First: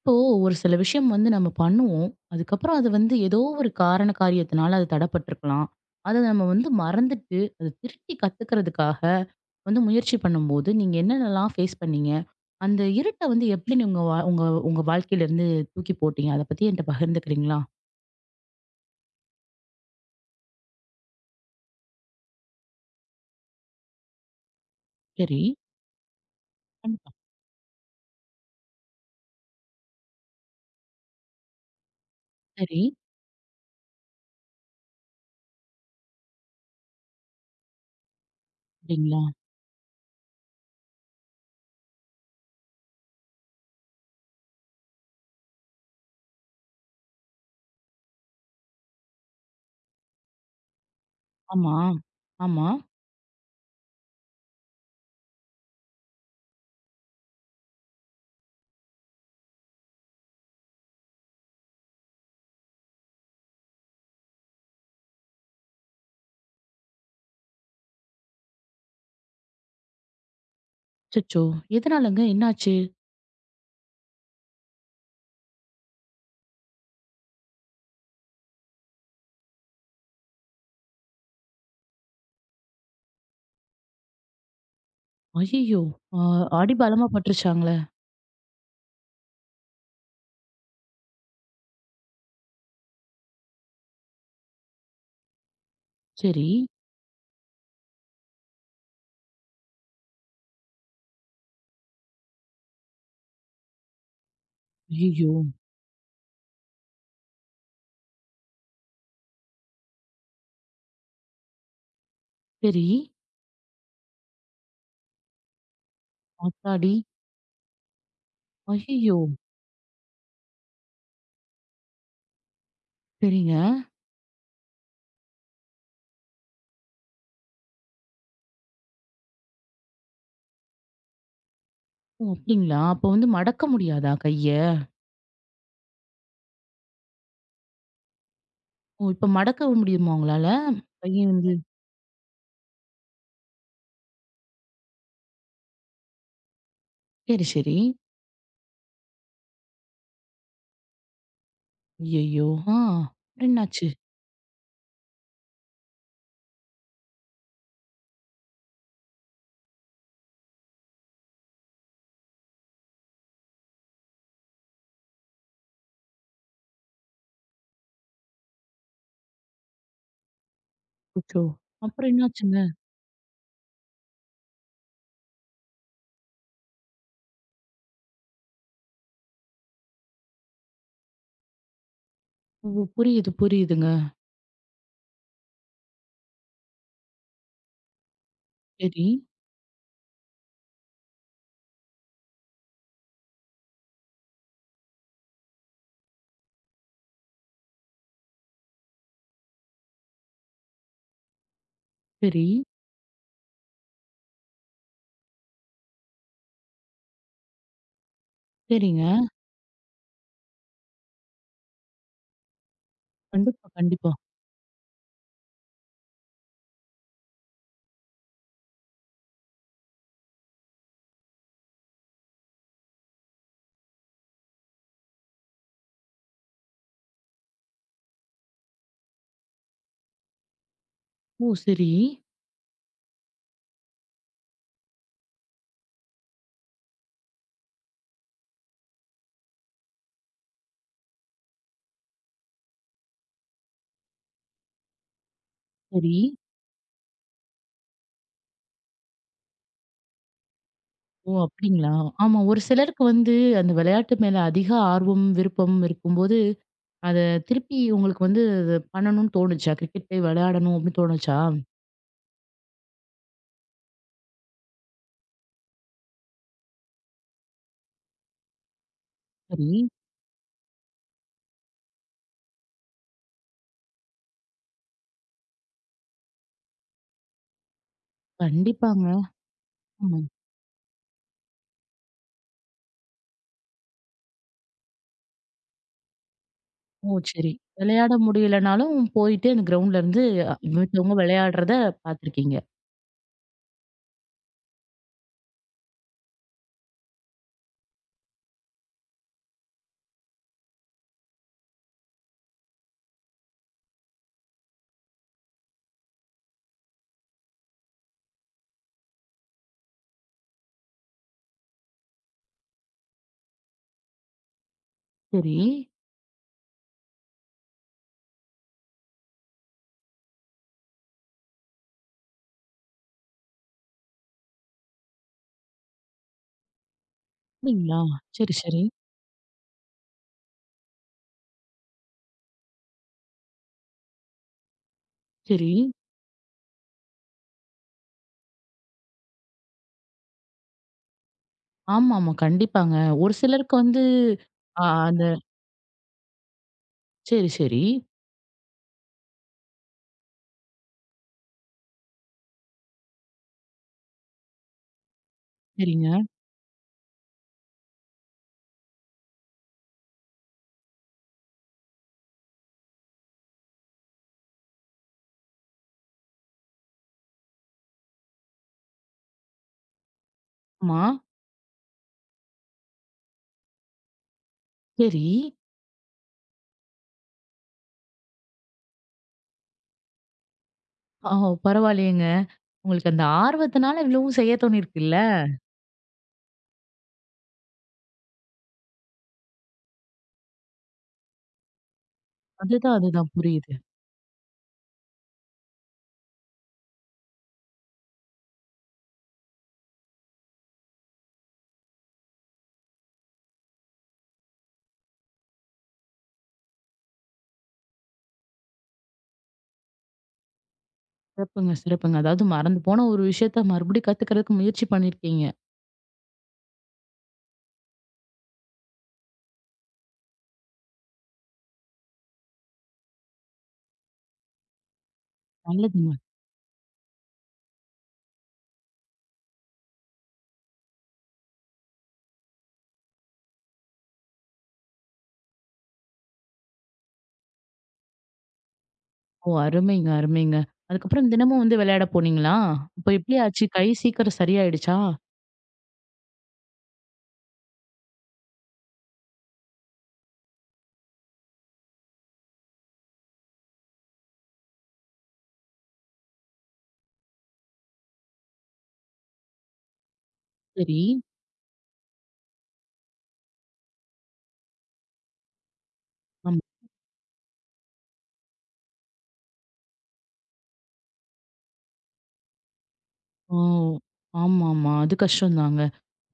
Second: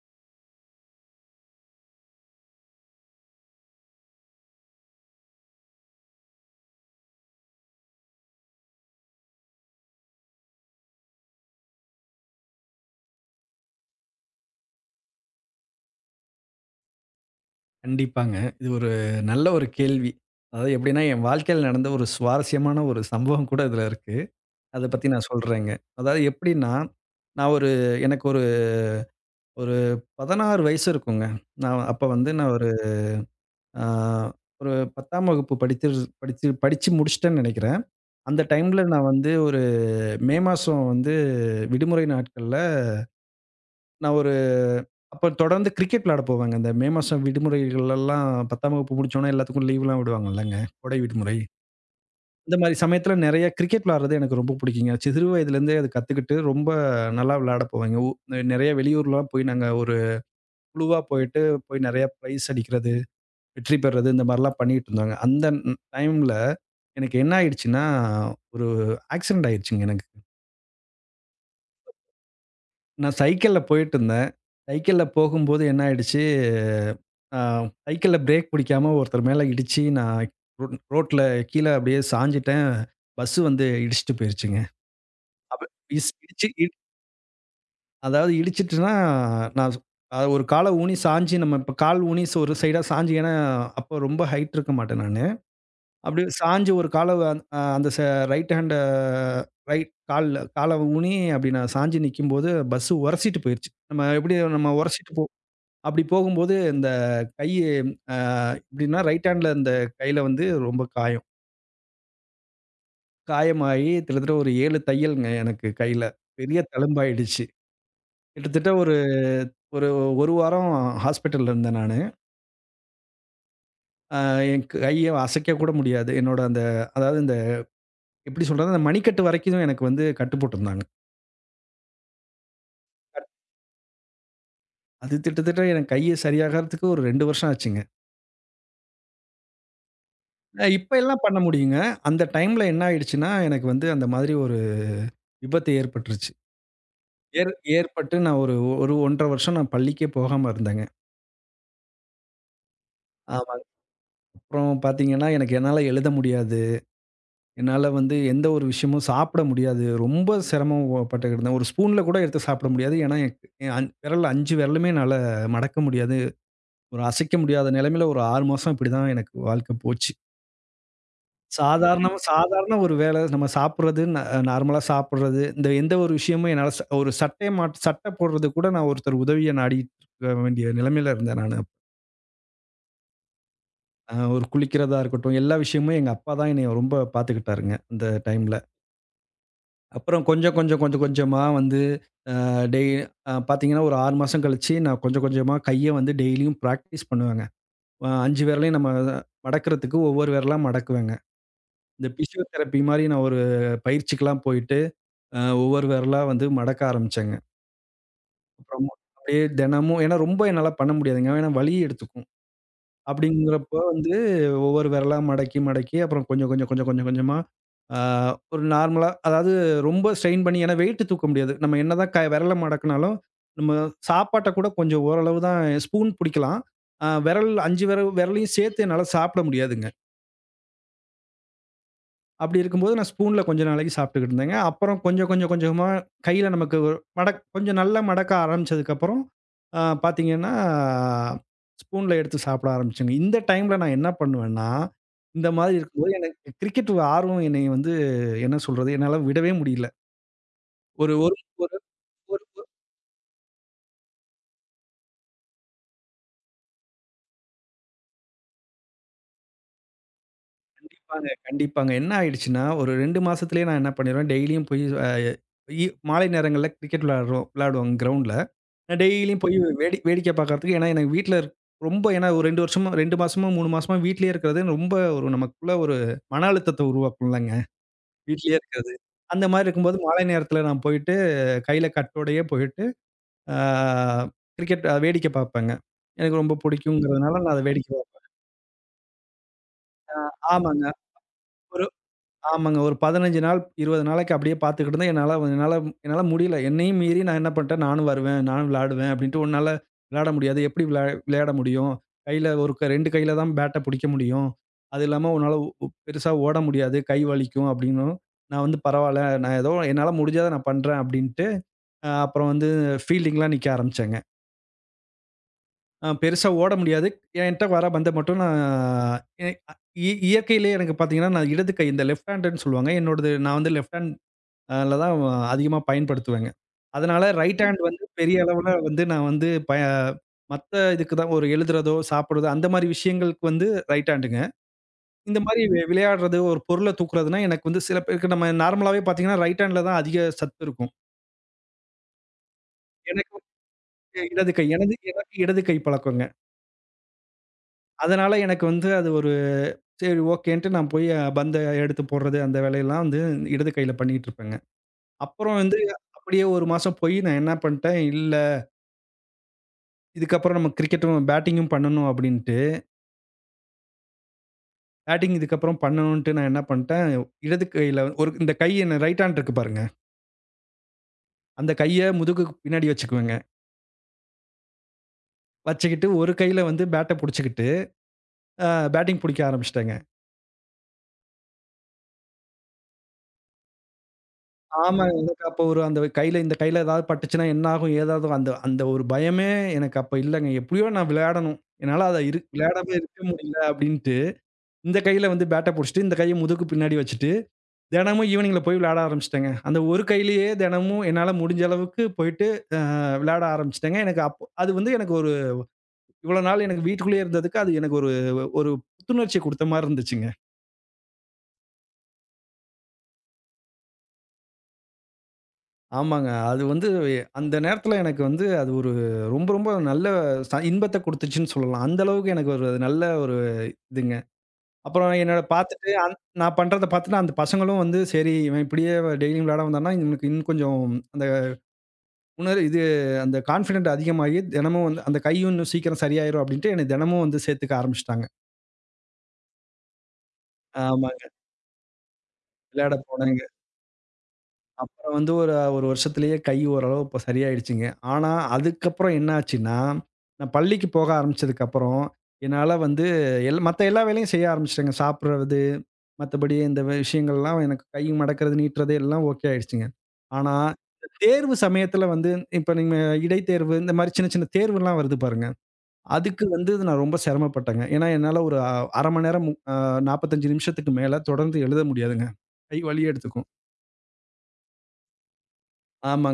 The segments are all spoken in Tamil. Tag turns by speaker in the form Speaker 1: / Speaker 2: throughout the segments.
Speaker 1: இப்போ ஒரு சில விஷயம் வந்து நம்ம பண்ணுவோம். அதுக்கப்புறம் அது வந்து ஏதோ ஒரு காரண காரியத்தினால அது தடப்பட்டுருக்கலாம். அத நம்ம வந்து மறந்துட்டு, அத திருப்பி கத்துக்கிறதுக்காக வந்து முயற்சி பண்ணும்போது, நீங்க என்னென்னலாம் ஃபேஸ் பண்ணீங்க? அந்த இருட்ட வந்து எப்படி நீங்க வா உங்க உங்க வாழ்க்கையிலருந்து தூக்கி போட்டீங்க? அத பத்தி என்ட்ட பகிர்ந்துக்கிறீங்களா?
Speaker 2: கண்டிப்பாங்க. இது ஒரு நல்ல கேள்வி. அதாவது எப்படின்னா, என் வாழ்க்கையில நடந்த ஒரு சுவாரஸ்யமான சம்பவம் கூட இதுல இருக்கு. அத பத்தி நான்
Speaker 1: சரி.
Speaker 2: சொல்றேங்க. அதாவது எப்படின்னா,
Speaker 1: கண்டிப்பா.
Speaker 2: நான் ஒரு எனக்கு ஒரு ஒரு 16 வயசு இருக்குங்க. நான் அப்ப வந்து நான் ஒரு
Speaker 1: சரி.
Speaker 2: ஆ ஒரு 10ஆம் வகுப்பு படித்து படிச்சு படிச்சு முடிச்சுட்டேன்னு நெனைக்கிறேன். அந்த டைம்ல நான்
Speaker 1: அப்படிங்களா?
Speaker 2: வந்து ஒரு மே மாசம் விடுமுறை நாட்கள்ல நான் ஒரு அப்ப தொடர்ந்து கிரிக்கெட் விளையாட போவேங்க. இந்த மே மாசம் விடுமுறைகள்லாம் 10ஆம் வகுப்பு முடிச்சோனே எல்லாத்துக்கும் லீவ்லாம் விடுவாங்கல்லங்க. கோடை விடுமுறை.
Speaker 1: ஆமா.
Speaker 2: இந்த
Speaker 1: ஆமா.
Speaker 2: மாரி சமயத்துல நெறைய கிரிக்கெட் விளையாடுறது எனக்கு ரொம்ப புடிக்குங்க. சிறு வயதிலேருந்தே அத கத்துக்கிட்டு ரொம்ப நல்லா விளையாட போவேங்க. நெறைய வெளியூர்லாம் போய் நாங்க ஒரு குழுவா போயிட்டு நெறைய பிரைஸ் அடிக்கிறது, வெற்றி பெறது இந்த மாரிலாம் பண்ணிட்டு இருந்தாங்க. அந்த டைம்ல எனக்கு என்ன ஆயிடுச்சுன்னா, ஒரு ஆக்சிடென்ட் ஆயிடுச்சுங்க எனக்கு.
Speaker 1: அச்சச்சோ! எதனாலங்க? என்னாச்சு?
Speaker 2: நான் சைக்கிள்ல போயிட்டு இருந்தேன். சைக்கிள்ல போகும்போது என்ன ஆயிடுச்சு, அ சைக்கிள்ல பிரேக் பிடிக்காம ஒருத்தர் மேல இடிச்சு நான் ரோட்ல கீழ அப்படியே சாஞ்சுட்டேன். பஸ் வந்து இடிச்சுட்டு போயிருச்சுங்க. அப்ப
Speaker 1: ஐயய்யோ!
Speaker 2: இஸ்
Speaker 1: அ
Speaker 2: இடிச்சு
Speaker 1: அடி
Speaker 2: இட்
Speaker 1: பலமா பட்டுருச்சாங்களே!
Speaker 2: அதாவது இடிச்சுட்டுன்னா, நான் சொ அது ஒரு கால ஊனி சாஞ்சு நம்ம இப்ப கால் ஊனி சோ ஒரு சைடா சாஞ்சு ஏன்னா, அப்போ ரொம்ப ஹைட் இருக்க மாட்டேன் நானு. அப்படி
Speaker 1: சரி.
Speaker 2: சாஞ்சு ஒரு கால அந்த ரைட் ஹேண்ட ரைட் கால்ல கால ஊனி அப்படி நான் சாஞ்சு நிக்கும்போது, பஸ் உரசிட்டு போயிருச்சு. நம்ம எப்படி நம்ம உரசிட்டு போ
Speaker 1: ஐயய்யோ!
Speaker 2: அப்படி போகும்போது இந்த கை அ எப்படின்னா, ரைட் ஹேண்ட்ல இந்த கையில வந்து ரொம்ப காயம்.
Speaker 1: சரி.
Speaker 2: காயமாயி கிட்டத்தட்ட ஒரு 7 தையல்ங்க எனக்கு கையில. பெரிய
Speaker 1: ஆத்தாடி!
Speaker 2: தழும்பாயிடுச்சு. கிட்டத்தட்ட ஒரு
Speaker 1: ஐயய்யோ!
Speaker 2: ஒரு 1 வாரம் ஹாஸ்பிட்டல்ல இருந்தேன் நானு.
Speaker 1: சரிங்க.
Speaker 2: அ என் கைய அசைக்க கூட முடியாது. என்னோட அந்த அதாவது இந்த எப்படி சொல்றது? அந்த மணிக்கட்டு வரைக்கும் எனக்கு வந்து கட்டு போட்டிருந்தாங்க.
Speaker 1: ஓ! அப்டிங்களா? அப்ப வந்து மடக்க முடியாதா கைய?
Speaker 2: அது கிட்டத்தட்ட எனக்கு கைய சரியாகறதுக்கு ஒரு 2 வருஷம் ஆச்சுங்க.
Speaker 1: ஓ! இப்ப மடக்க முடியுமா உங்களால?
Speaker 2: இப்ப எல்லாம்
Speaker 1: கைய
Speaker 2: பண்ண
Speaker 1: வந்து
Speaker 2: முடியுங்க. அந்த டைம்ல என்ன ஆயிடுச்சுன்னா, எனக்கு வந்து அந்த மாதிரி ஒரு விபத்து ஏற்பட்டுருச்சு.
Speaker 1: சரி,
Speaker 2: ஏற்
Speaker 1: சரி.
Speaker 2: ஏற்பட்டு நான் ஒரு ஒரு 1 1/2 வருஷம் நான் பள்ளிக்கே போகாம இருந்தேங்க.
Speaker 1: ஐயய்யோ! ஆ. அப்புறம்
Speaker 2: ஆமா.
Speaker 1: என்னாச்சு?
Speaker 2: அப்புறம் பார்த்தீங்கன்னா, எனக்கு என்னால எழுத முடியாது. என்னால வந்து எந்த ஒரு விஷயமும் சாப்பிட முடியாது. ரொம்ப சிரமப்பட்டுக்கிட்டு இருந்தேன். ஒரு ஸ்பூன்ல கூட எடுத்து சாப்பிட முடியாது. ஏன்னா, என் என் அஞ் விரல் 5 விரலுமே என்னால மடக்க முடியாது. ஒரு அசைக்க முடியாத நிலைமையில ஒரு 6 மாசம் இப்படிதான் எனக்கு வாழ்க்கை போச்சு.
Speaker 1: அச்சச்சோ! அப்புறம்
Speaker 2: சாதாரணமா
Speaker 1: என்னாச்சுங்க?
Speaker 2: சாதாரண ஒரு வேலை நம்ம சாப்பிடுறது, ந நார்மலா சாப்பிடுறது, இந்த எந்த ஒரு விஷயமும் என்னால ச ஒரு சட்டைய மாட் சட்டை போடுறது கூட நான் ஒருத்தர் உதவிய நாடிட்டு இருக்க வேண்டிய நிலைமையில இருந்தேன் நானு.
Speaker 1: ஓ! புரியுது, புரியுதுங்க.
Speaker 2: ஒரு குளிக்கிறதா இருக்கட்டும், எல்லா விஷயமும் எங்க அப்பா தான் என்னைய ரொம்ப பார்த்துக்கிட்டாருங்க, அந்த டைம்ல.
Speaker 1: சரி,
Speaker 2: அப்புறம் கொஞ்சம், கொஞ்சம், கொஞ்சம் கொஞ்சமா வந்து டெய் அ பார்த்தீங்கன்னா, ஒரு 6 மாசம் கழிச்சு, நான் கொஞ்சம் கொஞ்சமா கைய வந்து டெய்லியும் பிராக்டிஸ் பண்ணுவேங்க. 5 விரலையும் நம்ம மடக்குறதுக்கு ஒவ்வொரு விரலா மடக்குவேங்க. இந்த
Speaker 1: சரி,
Speaker 2: பிசியோதெரபி மாரி நான் ஒரு பயிற்சிக்கெல்லாம் போயிட்டு, ஒவ்வொரு விரலா வந்து மடக்க ஆரம்பிச்சேங்க. அப்புறம்
Speaker 1: சரிங்க.
Speaker 2: அப்படியே தினமும் ஏன்னா ரொம்ப என்னால பண்ண முடியாதுங்க. ஏன்னா வலி எடுத்துக்கும்.
Speaker 1: கண்டிப்பா,
Speaker 2: அப்படிங்கிறப்போ
Speaker 1: கண்டிப்பா.
Speaker 2: வந்து ஒவ்வொரு விரலா மடக்கி அப்புறம் கொஞ்சம், கொஞ்சம், கொஞ்சம், கொஞ்சம், கொஞ்சமா ஆ ஒரு நார்மலா அதாவது ரொம்ப ஸ்ட்ரெயின் பண்ணி ஏன்னா வெயிட் தூக்க முடியாது. நம்ம என்னதான் விரல மடக்குனாலும், நம்ம சாப்பாட்ட கூட கொஞ்சம் ஓரளவு தான் ஸ்பூன் பிடிக்கலாம். ஆ 5 விரல் விரலையும் சேர்த்து என்னால சாப்பிட முடியாதுங்க.
Speaker 1: ஓ! சரி,
Speaker 2: அப்படி இருக்கும்போது நான் ஸ்பூன்ல கொஞ்ச நாளைக்கு சாப்பிட்டுக்கிட்டு இருந்தேங்க. அப்புறம் கொஞ்சம் கொஞ்சம் கொஞ்சமா கையில நமக்கு ஒரு கொஞ்சம் நல்லா மடக்க ஆரம்பிச்சதுக்கப்புறம், பார்த்தீங்கன்னா, ஸ்பூன்ல எடுத்து சாப்பிட ஆரம்பிச்சேங்க. இந்த டைம்ல நான் என்ன பண்ணுவேன்னா, இந்த மாதிரி
Speaker 1: சரி.
Speaker 2: இருக்கும்போது எனக்கு கிரிக்கெட் ஆர்வம் என்னைய வந்து என்ன சொல்றது? என்னால விடவே முடியல. ஒரு
Speaker 1: ஓ!
Speaker 2: ஒரு ஒரு
Speaker 1: அப்டிங்களா? ஆமா.
Speaker 2: ஒரு
Speaker 1: ஒரு
Speaker 2: ஒரு
Speaker 1: சிலருக்கு வந்து அந்த விளையாட்டு மேல அதிக ஆர்வம், விருப்பம் இருக்கும்போது, அத திருப்பி உங்களுக்கு வந்து அத பண்ணணும்னு தோணுச்சா? கிரிக்கெட் போய் விளையாடணும் அப்டின்னு
Speaker 2: கண்டிப்பாங்க,
Speaker 1: தோணுச்சா?
Speaker 2: கண்டிப்பாங்க. என்ன ஆயிடுச்சுன்னா, ஒரு 2 மாசத்திலேயே நான் என்ன பண்ணிருவேன், டெய்லியும் போய் அ இ மாலை நேரங்கள்ல கிரிக்கெட் விளையாடுவாங்க கிரவுண்ட்ல. நான் டெய்லியும் போய்
Speaker 1: சரி.
Speaker 2: வேடிக்கை பார்க்கறதுக்கு ஏன்னா, எனக்கு வீட்ல இருக் ரொம்ப ஏன்னா ஒரு 2 வருஷமா 2 மாசமா, 3 மாசமா வீட்லயே இருக்கிறது ரொம்ப ஒரு நமக்குள்ள ஒரு மன அழுத்தத்த உருவாக்கும்லங்க. வீட்லயே இருக்கிறது.
Speaker 1: கண்டிப்பாங்க.
Speaker 2: அந்த மாரி இருக்கும்போது
Speaker 1: ஆமா.
Speaker 2: மாலை நேரத்தில நான் போயிட்டு, கையில கட்டோடையே போயிட்டு, ஆ கிரிக்கெட் வேடிக்கை பார்ப்பேங்க. எனக்கு ரொம்ப
Speaker 1: ஓ!
Speaker 2: பிடிக்குங்கிறதுனால
Speaker 1: சரி.
Speaker 2: நான் அத வேடிக்கை
Speaker 1: விளையாட
Speaker 2: பார்ப்பேன்.
Speaker 1: முடியலனாலும் போயிட்டு அந்த கிரவுண்ட்ல இருந்து
Speaker 2: ஆமாங்க.
Speaker 1: மத்தவங்க விளையாடுறத பார்த்துருக்கீங்க.
Speaker 2: ஆமாங்க. ஒரு 15 நாள், 20 நாளைக்கு அப்படியே பார்த்துக்கிட்டு இருந்தேன். என்னால என்னால என்னால முடியல. என்னையும் மீறி நான் என்ன பண்ணிட்டேன், நானும் வருவேன், நானும் விளையாடுவேன் அப்படின்ட்டு உன்னால விளையாட முடியாது. எப்படி விளையாட முடியும்? கையில ஒரு க 2 கையில தான் பேட்ட பிடிக்க முடியும். அது இல்லாம உன்னால பெருசா ஓட முடியாது. கை வலிக்கும் அப்படின்னும், நான் வந்து பரவால்ல. நான் ஏதோ என்னால முடிஞ்சத நான் பண்றேன் அப்படின்ட்டு, அப்புறம் வந்து ஃபீல்டிங்லாம் நிக்க ஆரம்பிச்சேங்க.
Speaker 1: சரி.
Speaker 2: பெருசா ஓட முடியாது. என்ட்ட வர பந்த மட்டும் நான் எ இ இயற்கையிலேயே எனக்கு பார்த்தீங்கன்னா, நான் இடது கை இந்த லெஃப்ட் ஹேண்டுன்னு சொல்லுவாங்க. என்னோடது நான் வந்து லெஃப்ட் ஹேண்ட் அதுல தான் அதிகமா பயன்படுத்துவேங்க. அதனால ரைட் ம். ஹேண்ட்
Speaker 1: அப்படிங்களா?
Speaker 2: வந்து பெரிய
Speaker 1: சரி,
Speaker 2: அளவுல
Speaker 1: சரி,
Speaker 2: வந்து நான் வந்து பய மத்த இதுக்கு தான் ஒரு எழுதுறதோ, சாப்பிடுறதோ அந்த மாரி விஷயங்களுக்கு வந்து ரைட் ஹேண்டுங்க. இந்த மாரி
Speaker 1: சரி.
Speaker 2: விளையாடுறது, ஒரு பொருள தூக்குறதுன்னா எனக்கு வந்து சில பேருக்கு நம்ம நார்மலாவே பார்த்தீங்கன்னா, ரைட் ஹேண்ட்ல தான் அதிக சத்து இருக்கும்.
Speaker 1: ஆமாமா. கண்டிப்பாங்க.
Speaker 2: எனக்கு
Speaker 1: ஒரு சிலருக்கு வந்து
Speaker 2: வந்து இடது கை
Speaker 1: அ
Speaker 2: எனது
Speaker 1: அந்த
Speaker 2: எனக்கு இடது கை பழக்கங்க.
Speaker 1: சரி, சரி.
Speaker 2: அதனால எனக்கு வந்து அது ஒரு சரி ஓகேன்ட்டு நான் போய் பந்த எடுத்து போடுறது அந்த வேலையெல்லாம் வந்து இடது கையில பண்ணிட்டு இருப்பேங்க. அப்புறம் வந்து
Speaker 1: சரிங்க.
Speaker 2: அப்படியே 1 மாசம் போய் நான் என்ன பண்ணிட்டேன், இதுக்கப்புறம் நம்ம கிரிக்கெட்டும் பேட்டிங்கும் பண்ணணும் அப்படின்ட்டு, பேட்டிங் இதுக்கப்புறம் பண்ணணுன்ட்டு நான் என்ன பண்ட்டேன், இடது கையில ஒரு இந்த கை என்ன ரைட் ஹேண்ட் இருக்கு பாருங்க.
Speaker 1: ஆமா.
Speaker 2: அந்த கைய முதுகுக்கு பின்னாடி வச்சுக்குவேங்க.
Speaker 1: சரி.
Speaker 2: வச்சுக்கிட்டு ஒரு கையில வந்து பேட்ட புடிச்சுக்கிட்டு, அ பேட்டிங் புடிக்க ஆரம்பிச்சுட்டேங்க.
Speaker 1: ஆ பரவாயில்லையேங்க. உங்களுக்கு அந்த ஆர்வத்தினால இவ்வளவும் செய்ய
Speaker 2: ஆமாங்க
Speaker 1: தோணியிருக்குல்ல.
Speaker 2: எனக்கு அப்போ ஒரு அந்த கையில இந்த கையில ஏதாவது பட்டுச்சுன்னா என்ன ஆகும்? ஏதாவது அந்த அந்த ஒரு பயமே எனக்கு அப்ப இல்லங்க. எப்படியோ நான் விளையாடணும். என்னால அத விளையாடாம
Speaker 1: அதுதான்,
Speaker 2: இருக்க
Speaker 1: அதுதான்.
Speaker 2: முடியல
Speaker 1: புரியுது.
Speaker 2: அப்படின்ட்டு, இந்த கையில வந்து பேட்ட புடிச்சுட்டு, இந்த கைய முதுகுக்கு பின்னாடி வச்சுட்டு தினமும் ஈவினிங்ல போய் விளையாட ஆரம்பிச்சுட்டேங்க. அந்த ஒரு கையிலேயே தினமும் என்னால முடிஞ்ச அளவுக்கு போயிட்டு விளையாட ஆரம்பிச்சுட்டேங்க. எனக்கு அப்போ அது வந்து எனக்கு ஒரு இவ்வளோ நாள் எனக்கு வீட்டுக்குள்ளேயே இருந்ததுக்கு அது எனக்கு ஒரு ஒரு புத்துணர்ச்சிய குடுத்த மாரி இருந்துச்சுங்க.
Speaker 1: சிறப்புங்க, சிறப்புங்க. அதாவது மறந்து போன ஒரு விஷயத்த மறுபடியும் கத்துக்கிறதுக்கு முயற்சி பண்ணியிருக்கீங்க.
Speaker 2: ஆமாங்க. அது வந்து அந்த நேரத்துல எனக்கு வந்து அது ஒரு ரொம்ப ரொம்ப நல்ல இன்பத்த குடுத்துச்சுன்னு சொல்லலாம். அந்த அளவுக்கு எனக்கு ஒரு அது நல்ல ஒரு இதுங்க. அப்புறம் என்னோட பார்த்துட்டு
Speaker 1: நல்லதுங்க.
Speaker 2: அந் நான் பண்றத பார்த்துட்டு அந்த பசங்களும் வந்து சரி இவன் இப்படியே டெய்லியும் விளையாட வந்தான்னா, இவனுக்கு இன்னும் கொஞ்சம் அந்த உணர் இது அந்த கான்ஃபிடென்ட் அதிகமாகி, தினமும் வந்து அந்த கையும் இன்னும் சீக்கிரம் சரியாயிரும் அப்டின்ட்டு என்ன தினமும் வந்து சேர்த்துக்க ஆரம்பிச்சுட்டாங்க.
Speaker 1: ஓ! அருமைங்க, அருமைங்க.
Speaker 2: ஆமாங்க.
Speaker 1: அதுக்கப்புறம் தினமும் வந்து விளையாட போனீங்களா?
Speaker 2: விளையாட
Speaker 1: அப்ப எப்படி
Speaker 2: போனேங்க.
Speaker 1: ஆச்சு? கை சீக்கிரம் சரியாயிடுச்சா?
Speaker 2: அப்புறம் வந்து ஒரு ஒரு வருஷத்திலேயே கை ஓரளவு இப்ப சரியாயிடுச்சுங்க. ஆனா, அதுக்கப்புறம் என்ன ஆச்சுன்னா, நான் பள்ளிக்கு போக ஆரம்பிச்சதுக்கப்புறம், என்னால வந்து எல்லா வேலையும் செய்ய ஆரம்பிச்சுட்டேங்க. சாப்பிடுறது, மத்தபடி இந்த விஷயங்கள்லாம் எனக்கு கை மடக்கிறது, நீட்டுறது எல்லாம் ஓகே ஆயிடுச்சுங்க. ஆனா,
Speaker 1: சரி.
Speaker 2: இந்த தேர்வு சமயத்துல வந்து இப்ப நீங்க இடைத்தேர்வு இந்த மாரி சின்ன சின்ன தேர்வுலாம் வருது பாருங்க. அதுக்கு
Speaker 1: ஆமா.
Speaker 2: வந்து நான் ரொம்ப சிரமப்பட்டேங்க. ஏன்னா, என்னால ஒரு அ 1/2 மணி நேரம் 45 நிமிஷத்துக்கு மேல தொடர்ந்து எழுத முடியாதுங்க. கை வலி எடுத்துக்கும்.
Speaker 1: ஓ! ஆமாமா. அது கஷ்டம்தாங்க.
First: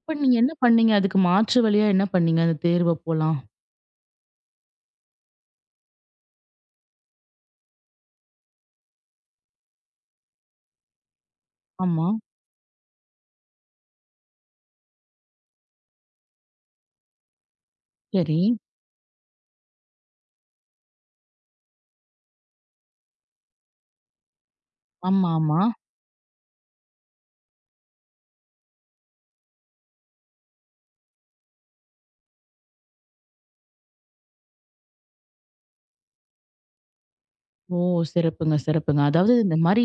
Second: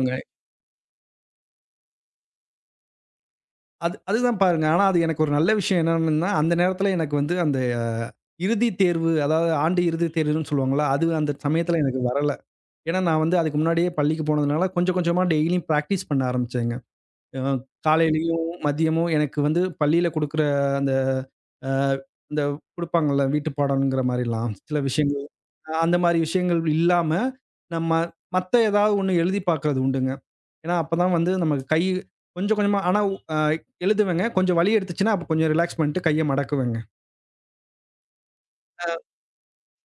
Speaker 1: இப்ப நீங்க என்ன பண்ணீங்க? அதுக்கு மாற்று வழியா என்ன பண்ணீங்க? அந்த தேர்வு அப்போலாம்?
Speaker 2: அதுதான் பாருங்க. ஆனா, அது எனக்கு ஒரு நல்ல விஷயம் என்னன்னா, அந்த நேரத்துல எனக்கு வந்து அந்த இறுதி தேர்வு, அதாவது ஆண்டு இறுதி தேர்வுன்னு சொல்லுவாங்கல்ல, அது அந்த சமயத்துல எனக்கு
Speaker 1: ஆமா.
Speaker 2: வரல. ஏன்னா, நான் வந்து அதுக்கு முன்னாடியே பள்ளிக்கு போனதுனால கொஞ்சம் கொஞ்சமா டெய்லியும் பிராக்டிஸ் பண்ண ஆரம்பிச்சேங்க. அ
Speaker 1: சரி.
Speaker 2: காலையிலயும், மதியமும் எனக்கு வந்து பள்ளியில குடுக்குற அந்த அ இந்த குடுப்பாங்கல்ல வீட்டு பாடம்ங்கிற மாரிலாம் சில விஷயங்கள்
Speaker 1: ஆமா, ஆமா.
Speaker 2: அந்த மாரி விஷயங்கள் இல்லாம, நம்ம மத்த ஏதாவது ஒண்ணு எழுதி பார்க்கறது உண்டுங்க. ஏன்னா, அப்பதான் வந்து நமக்கு கை கொஞ்சம் கொஞ்சமா ஆனா அ எழுதுவேங்க. கொஞ்சம் வலி எடுத்துச்சுன்னா, அப்ப கொஞ்சம் ரிலாக்ஸ் பண்ணிட்டு கைய மடக்குவேங்க.
Speaker 1: ஓ! சிறப்புங்க, சிறப்புங்க. அதாவது இந்த மாரி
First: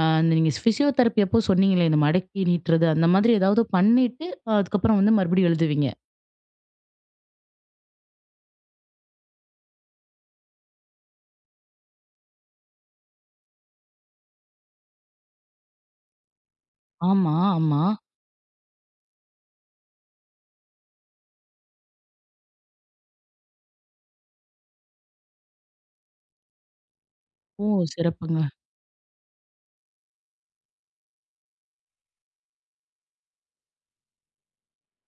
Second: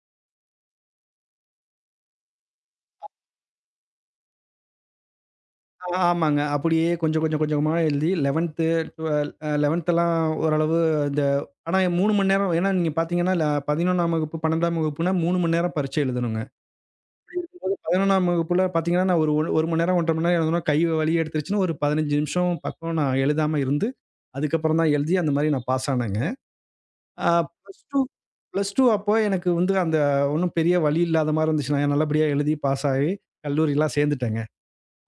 Speaker 1: அ நீங்க ஃபிசியோதெரபி அப்போ சொன்னீங்களே, இந்த மடக்கி நீட்டுறது அந்த மாதிரி ஏதாவது பண்ணிட்டு, அதுக்கப்புறம் வந்து மறுபடியும் எழுதுவீங்க.
Speaker 2: ஆமாங்க. அப்படியே கொஞ்சம் கொஞ்சம் கொஞ்சமா எழுதி 12 11த்லாம் ஓரளவு இந்த ஆனா 3 மணி நேரம் ஏன்னா நீங்க பார்த்தீங்கன்னா, 11ஆம் வகுப்பு, 12ஆம் வகுப்புனா 3 மணி நேரம் பரீட்சை எழுதணுங்க.
Speaker 1: ஆமா, ஆமா.
Speaker 2: 11ஆம் வகுப்புல பார்த்தீங்கன்னா, நான் ஒரு 1 மணி நேரம், 1 1/2 மணி நேரம் எழுதணும். கை வலி எடுத்துருச்சுன்னு ஒரு 15 நிமிஷம் பக்கம் நான் எழுதாம இருந்து, அதுக்கப்புறம் தான் எழுதி அந்த மாரி நான் பாஸ் ஆனேங்க. அ
Speaker 1: ஓ!
Speaker 2: ப்ளஸ் 2
Speaker 1: சிறப்புங்க,
Speaker 2: ப்ளஸ் 2 அப்போ எனக்கு வந்து அந்த ஒண்ணும் பெரிய வலி இல்லாத மாரி இருந்துச்சு. நான் நல்லபடியா எழுதி பாஸ் ஆகி கல்லூரிலாம் சேர்ந்துட்டேங்க.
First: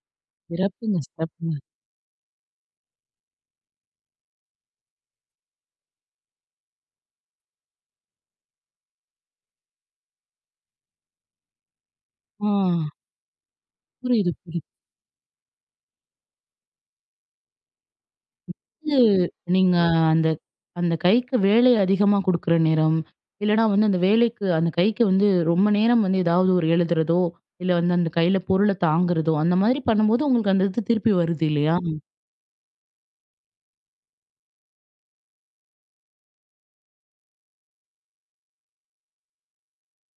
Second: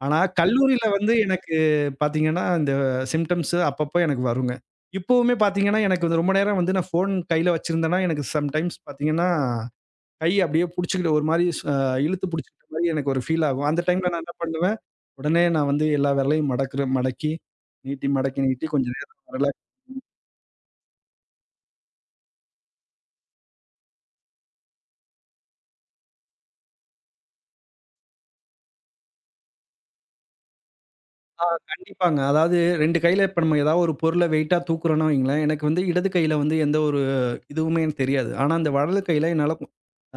Speaker 2: ஆனா கல்லூரியில
Speaker 1: சிறப்புங்க,
Speaker 2: வந்து எனக்கு
Speaker 1: சிறப்புங்க.
Speaker 2: பார்த்தீங்கன்னா, இந்த சிம்ப்டம்ஸ் அப்பப்போ எனக்கு வருங்க. இப்பவுமே பார்த்தீங்கன்னா, எனக்கு வந்து ரொம்ப நேரம் வந்து நான் ஃபோன் கையில வச்சிருந்தேன்னா, எனக்கு சம்டைம்ஸ் பார்த்தீங்கன்னா கை அப்படியே புடிச்சுக்கிட்டு ஒரு மாரி ஸ் அ இழுத்து
Speaker 1: ஆ.
Speaker 2: புடிச்சுக்கிட்ட மாரி எனக்கு ஒரு ஃபீல் ஆகும். அந்த டைம்ல நான்
Speaker 1: புரியுது,
Speaker 2: என்ன
Speaker 1: புரியுது.
Speaker 2: பண்ணுவேன், உடனே நான் வந்து எல்லா விரலையும் மடக்கி, நீட்டி மடக்கி நீட்டி கொஞ்சம்
Speaker 1: வந்து
Speaker 2: நேரம் ரிலாக்ஸ்
Speaker 1: நீங்க அந்த அந்த கைக்கு வேலை அதிகமா குடுக்குற நேரம், இல்லன்னா வந்து அந்த வேலைக்கு அந்த கைக்கு வந்து ரொம்ப நேரம் வந்து ஏதாவது ஒரு எழுதுறதோ, இல்ல வந்து அந்த கையில பொருள தாங்குறதோ, அந்த மாதிரி பண்ணும்போது உங்களுக்கு அந்த இது திருப்பி வருது
Speaker 2: ஆ
Speaker 1: இல்லையா?
Speaker 2: கண்டிப்பாங்க. அதாவது 2 கையில இப்ப நம்ம ஏதாவது ஒரு பொருள வெயிட்டா தூக்குறோம்ன்னு வையுங்களேன், எனக்கு வந்து இடது கையில வந்து எந்த ஒரு இதுவுமே எனக்கு தெரியாது. ஆனா அந்த வலது கையில என்னால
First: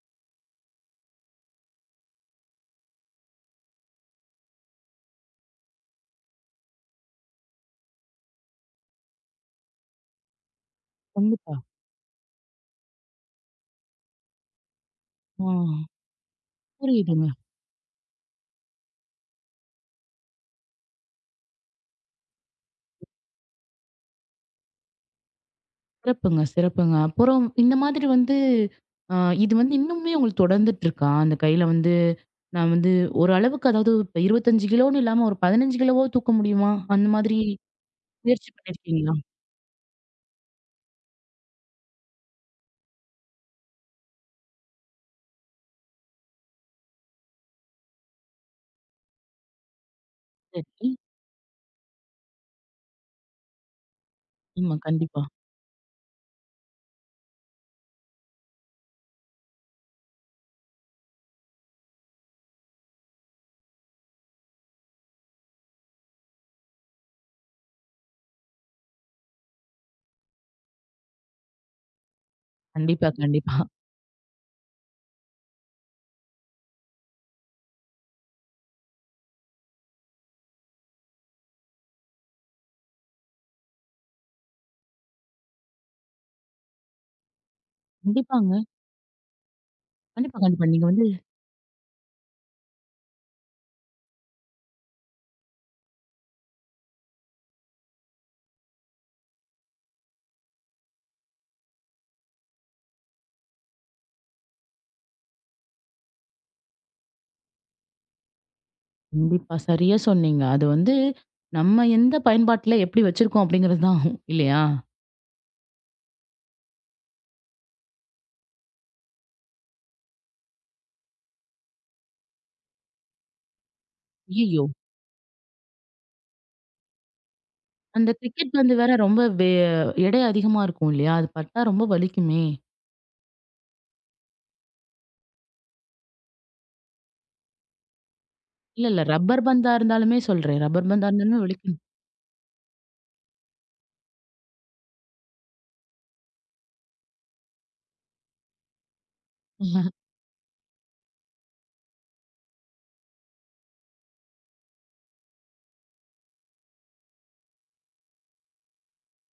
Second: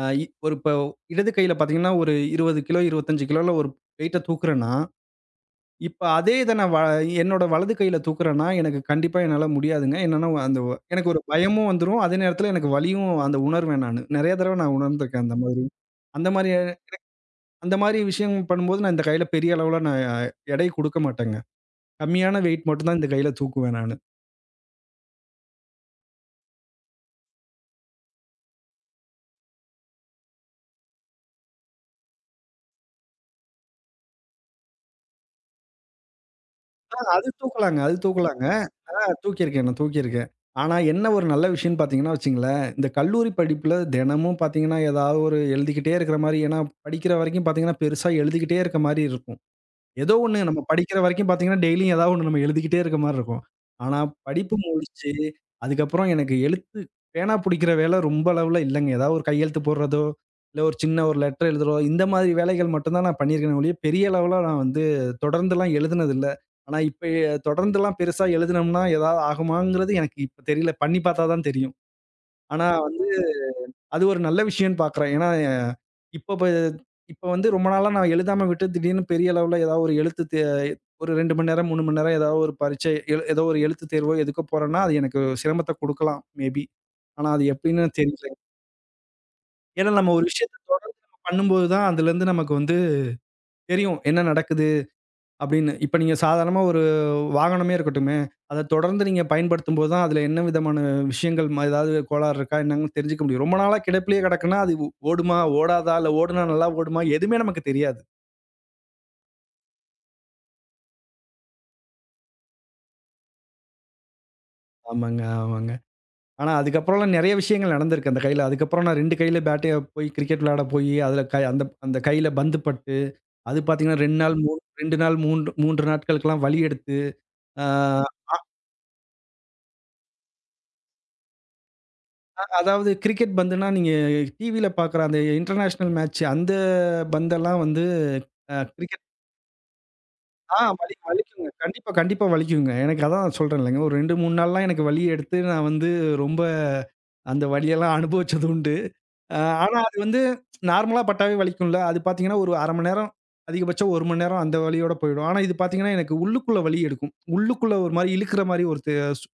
Speaker 2: அ இ ஒரு இப்போ இடது கையில பார்த்தீங்கன்னா, ஒரு 20 கிலோ, 25 கிலோல ஒரு வெயிட்ட தூக்குறேன்னா இப்ப அதே இத நான் வ என்னோட வலது கையில தூக்குறேன்னா, எனக்கு கண்டிப்பா என்னால முடியாதுங்க. என்னன்னா அந்த ஒ எனக்கு ஒரு
Speaker 1: கண்டிப்பா.
Speaker 2: பயமும் வந்துரும். அதே நேரத்துல எனக்கு வலியும் அந்த உணர்வேன் நானு. நெறைய தடவ நான் உணர்ந்துருக்கேன் அந்த
Speaker 1: ஆ
Speaker 2: மாதிரி. அந்த மாரி
Speaker 1: புரியுதுங்க.
Speaker 2: அந்த மாரி விஷயம் பண்ணும்போது நான் இந்த கையில பெரிய அளவுல நான் எடை குடுக்க மாட்டேங்க. கம்மியான வெயிட் மட்டும் தான் இந்த கையில தூக்குவேன் நானு.
Speaker 1: சிறப்புங்க, சிறப்புங்க. அப்புறம் இந்த மாதிரி வந்து அ இது வந்து இன்னுமே உங்களுக்கு தொடர்ந்துட்டு இருக்கா? அந்த கையில வந்து நான் வந்து ஒரு அளவுக்கு அதாவது இப்ப 25 கிலோன்னு இல்லாம ஒரு 15 கிலோவோ தூக்க முடியுமா? அந்த மாதிரி
Speaker 2: அது தூக்கலாங்க.
Speaker 1: முயற்சி பண்ணியிருக்கீங்களா?
Speaker 2: நான் தூக்கியிருக்கேன். ஆனா என்ன ஒரு நல்ல விஷயம்ன்னு பார்த்தீங்கன்னா வச்சுங்களேன், இந்த கல்லூரி படிப்புல தினமும் பார்த்தீங்கன்னா, ஏதாவது ஒரு எழுதிக்கிட்டே இருக்கிற மாரி ஏன்னா படிக்கிற வரைக்கும் பார்த்தீங்கன்னா, பெருசா எழுதிக்கிட்டே இருக்க மாரி இருக்கும். ஏதோ ஒண்ணு நம்ம
Speaker 1: சரி.
Speaker 2: படிக்கிற வரைக்கும் பார்த்தீங்கன்னா, டெய்லியும் ஏதாவது ஒண்ணு நம்ம எழுதிக்கிட்டே இருக்க மாரி இருக்கும். ஆனா, படிப்பு
Speaker 1: ஆமா,
Speaker 2: முடிச்சு,
Speaker 1: கண்டிப்பா.
Speaker 2: அதுக்கப்புறம் எனக்கு பேனா புடிக்கிற வேலை ரொம்ப அளவுல இல்லங்க. ஏதாவது ஒரு கையெழுத்து போடுறதோ, இல்ல ஒரு சின்ன ஒரு லெட்டர் எழுதுறதோ, இந்த மாதிரி வேலைகள் மட்டும் தான் நான் பண்ணியிருக்கேனே ஒழிய, பெரிய அளவுல நான் வந்து தொடர்ந்துலாம் எழுதுனதில்ல. ஆனா, இப்ப தொடர்ந்துலாம் பெருசா எழுதுனோம்னா, ஏதாவது ஆகுமாங்கிறது எனக்கு இப்ப தெரியல. பண்ணி பார்த்தா தான் தெரியும். ஆனா
Speaker 1: கண்டிப்பா, கண்டிப்பா.
Speaker 2: அது ஒரு நல்ல விஷயம்ன்னு பார்க்குறேன். ஏன்னா, இப்ப ப இப்ப வந்து ரொம்ப நாளா நான் எழுதாம விட்டு திடீர்னு பெரிய அளவுல ஏதாவது ஒரு எழுத்து தே ஒரு 2 மணி நேரம், 3 மணி நேரம் ஏதாவது ஒரு பரீட்சை எல் ஏதோ ஒரு எழுத்து தேர்வோ எதுக்கோ போறேன்னா, அது எனக்கு சிரமத்த குடுக்கலாம் மேபி. ஆனா அது எப்படின்னு தெரியல.
Speaker 1: கண்டிப்பாங்க.
Speaker 2: ஏன்னா நம்ம ஒரு
Speaker 1: கண்டிப்பா,
Speaker 2: விஷயத்த
Speaker 1: கண்டிப்பா. நீங்க வந்து
Speaker 2: பண்ணும்போது தான் அதுலருந்து நமக்கு வந்து தெரியும் என்ன நடக்குது. அப்படின்னு. இப்ப நீங்க சாதாரணமா ஒரு வாகனமே இருக்கட்டுமே, அத தொடர்ந்து நீங்க பயன்படுத்தும்போது தான், அதுல என்ன விதமான விஷயங்கள் ஏதாவது கோளாறு இருக்கா என்னன்னு தெரிஞ்சுக்க முடியும். ரொம்ப நாளா கிடப்பிலேயே கிடக்குன்னா, அது ஓடுமா? ஓடாதா? இல்ல ஓடுனா நல்லா ஓடுமா? எதுவுமே நமக்கு தெரியாது.
Speaker 1: கண்டிப்பா, சரியா சொன்னீங்க. அது வந்து நம்ம எந்த பயன்பாட்டுல எப்படி வச்சிருக்கோம் அப்படிங்கிறது தான் ஆகும். இல்லையா?
Speaker 2: ஆமாங்க, ஆமாங்க. ஆனா அதுக்கப்புறம்லாம் நெறைய விஷயங்கள் நடந்திருக்கு அந்த கையில. அதுக்கப்புறம் நான் 2 கையில பேட்டைய போய் கிரிக்கெட் விளையாட போயி, அதுல கை அந்த அந்த கையில பந்து பட்டு, அது பாத்தீங்கன்னா
Speaker 1: ஐய்யய்யோ!
Speaker 2: 2 நாள், 3 நாட்களுக்கெல்லாம் வலி எடுத்து, ஆ
Speaker 1: அந்த கிரிக்கெட் பந்து வேற ரொம்ப எடை அதிகமா இருக்கும் இல்லையா? அது பட்டா ரொம்ப வலிக்குமே!
Speaker 2: அதாவது கிரிக்கெட் பந்துன்னா, நீங்க டிவில பார்க்குற அந்த இன்டர்நேஷனல் மேட்ச் அந்த பந்தெல்லாம் வந்து
Speaker 1: இல்ல, இல்ல.
Speaker 2: கிரிக்கெட்
Speaker 1: ரப்பர் பந்தா இருந்தாலுமே
Speaker 2: ஆ
Speaker 1: சொல்றேன். ரப்பர்
Speaker 2: வலி
Speaker 1: பந்தா இருந்தாலுமே
Speaker 2: வலிக்குங்க.
Speaker 1: வலிக்கும்.
Speaker 2: கண்டிப்பா, கண்டிப்பா வலிக்குங்க. எனக்கு அதான் சொல்றேன் இல்லைங்க. ஒரு 2, 3 நாள்லாம் எனக்கு வலி எடுத்து நான் வந்து ரொம்ப அந்த வலியெல்லாம் அனுபவிச்சது உண்டு. அ ஆனா அது வந்து நார்மலா பட்டாவே வலிக்கும்ல. அது பார்த்தீங்கன்னா, ஒரு 1/2 மணி நேரம், அதிகபட்சம் 1 மணி நேரம் அந்த வலியோட போயிடும். ஆனா இது பார்த்தீங்கன்னா, எனக்கு உள்ளுக்குள்ள வலி எடுக்கும். உள்ளுக்குள்ள ஒரு மாரி இழுக்கிற மாரி ஒரு தே சு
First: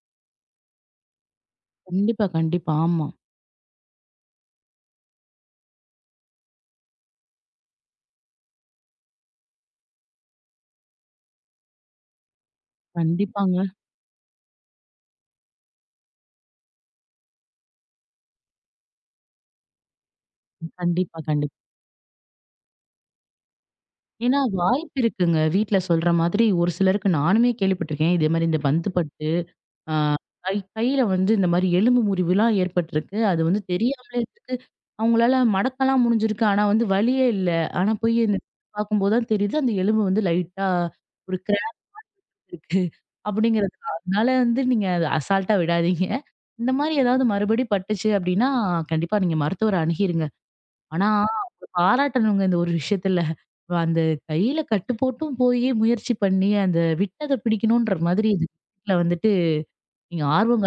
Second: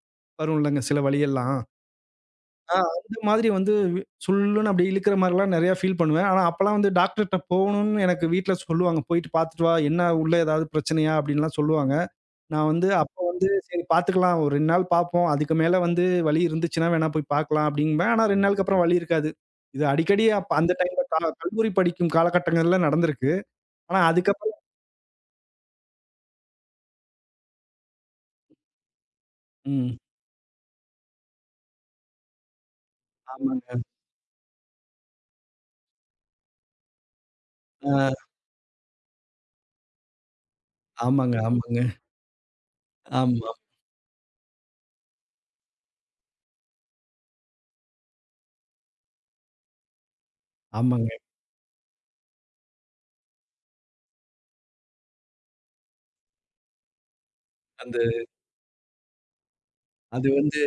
Speaker 2: வரும் இல்லங்க சில வலியெல்லாம்.
Speaker 1: கண்டிப்பா, கண்டிப்பா. ஆமா.
Speaker 2: அந்த மாதிரி வந்து சுள்ளுன்னு அப்படி இழுக்கிற மாரிலாம் நெறையா ஃபீல் பண்ணுவேன். ஆனா அப்பலாம் வந்து டாக்டர்ட்ட போகணும்னு எனக்கு வீட்ல சொல்லுவாங்க. "போயிட்டு பார்த்துட்டு வா. என்ன உள்ள ஏதாவது பிரச்சனையா?" அப்படின்லாம் சொல்லுவாங்க. நான் வந்து அப்ப வந்து
Speaker 1: கண்டிப்பாங்க.
Speaker 2: சரி பார்த்துக்கலாம். ஒரு 2 நாள் பார்ப்போம். அதுக்கு மேல வந்து வலி இருந்துச்சுன்னா வேணா போய் பார்க்கலாம் அப்படிம்பேன். ஆனா 2 நாளுக்கு அப்புறம் வலி இருக்காது. இது அடிக்கடி அப்ப அந்த டைம்ல
Speaker 1: கண்டிப்பா, கண்டிப்பா.
Speaker 2: கல்லூரி படிக்கும் காலகட்டங்கள்ல நடந்திருக்கு. ஆனா
Speaker 1: ஏன்னா
Speaker 2: அதுக்கப்புறம்
Speaker 1: வாய்ப்பு இருக்குங்க. வீட்ல சொல்ற மாதிரி ஒரு சிலருக்கு நானுமே கேள்விப்பட்டிருக்கேன். இதே மாரி இந்த பந்து பட்டு ஆ
Speaker 2: ம்.
Speaker 1: கையில வந்து இந்த மாரி எலும்பு முறிவுலாம் ஏற்பட்டிருக்கு. அது வந்து
Speaker 2: ஆமாங்க.
Speaker 1: தெரியாமலே இருக்கு. அவங்களால மடக்கலாம் முடிஞ்சிருக்கு. ஆனா வந்து வலியே இல்ல. ஆனா போய்
Speaker 2: ஆ
Speaker 1: இந்த பார்க்கும்போது தான் தெரியுது, அந்த எலும்பு வந்து லைட்டா
Speaker 2: ஆமாங்க,
Speaker 1: ஒரு கிராக்
Speaker 2: ஆமாங்க.
Speaker 1: இருக்கு
Speaker 2: ஆமா,
Speaker 1: அப்படிங்கிறது. அதனால வந்து நீங்க அத அசால்ட்டா விடாதீங்க. இந்த மாரி ஏதாவது மறுபடி பட்டுச்சு அப்படின்னா, கண்டிப்பா நீங்க மருத்துவர அணுகிருங்க. ஆனா
Speaker 2: ஆமாங்க.
Speaker 1: அவங்கள பாராட்டணுங்க இந்த ஒரு விஷயத்துல. அந்த கையில கட்டு போட்டும் போயி முயற்சி பண்ணி, அந்த விட்டத பிடிக்கணுன்ற
Speaker 2: அந்த
Speaker 1: மாதிரி இதுல வந்துட்டு நீங்க
Speaker 2: அது வந்து
Speaker 1: ஆர்வம்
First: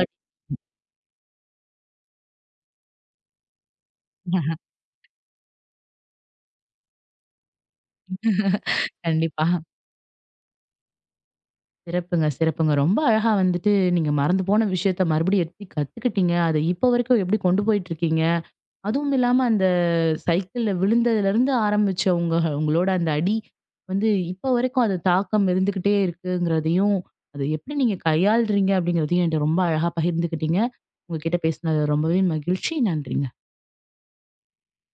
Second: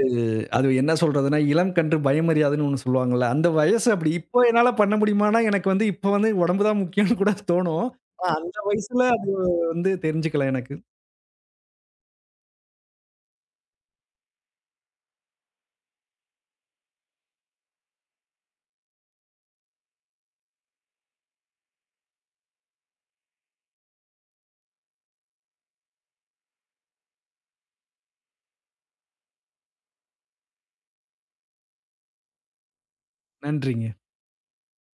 Speaker 2: அது என்ன சொல்றதுன்னா, இளம் கன்று பயமறியாதுன்னு ஒண்ணு சொல்லுவாங்கல்ல. அந்த வயசு அப்படி. இப்போ
Speaker 1: காட்டினீங்க.
Speaker 2: என்னால பண்ண முடியுமான்னா, எனக்கு வந்து இப்போ வந்து உடம்பு தான் முக்கியம்னு கூட தோணும். ஆனா அந்த வயசுல அது
Speaker 1: கண்டிப்பா.
Speaker 2: வந்து தெரிஞ்சுக்கல எனக்கு.
Speaker 1: சிறப்புங்க, சிறப்புங்க. ரொம்ப அழகா வந்துட்டு நீங்க மறந்து போன விஷயத்த மறுபடியும் எப்படி கத்துக்கிட்டீங்க? அத இப்ப வரைக்கும் எப்படி கொண்டு போயிட்டுருக்கீங்க? அதுவும் இல்லாம அந்த சைக்கிள்ல விழுந்ததுலருந்து ஆரம்பிச்ச உங்க அந்த அடி வந்து இப்ப வரைக்கும் அது தாக்கம் இருந்துகிட்டே இருக்குங்கிறதையும், அத எப்படி நீங்க கையாளுறீங்க? அப்படிங்கிறதையும் என்ட்ட ரொம்ப அழகா பகிர்ந்துக்கிட்டீங்க. உங்ககிட்ட பேசினது ரொம்பவே மகிழ்ச்சி. நன்றிங்க.
Speaker 2: நன்றிங்க.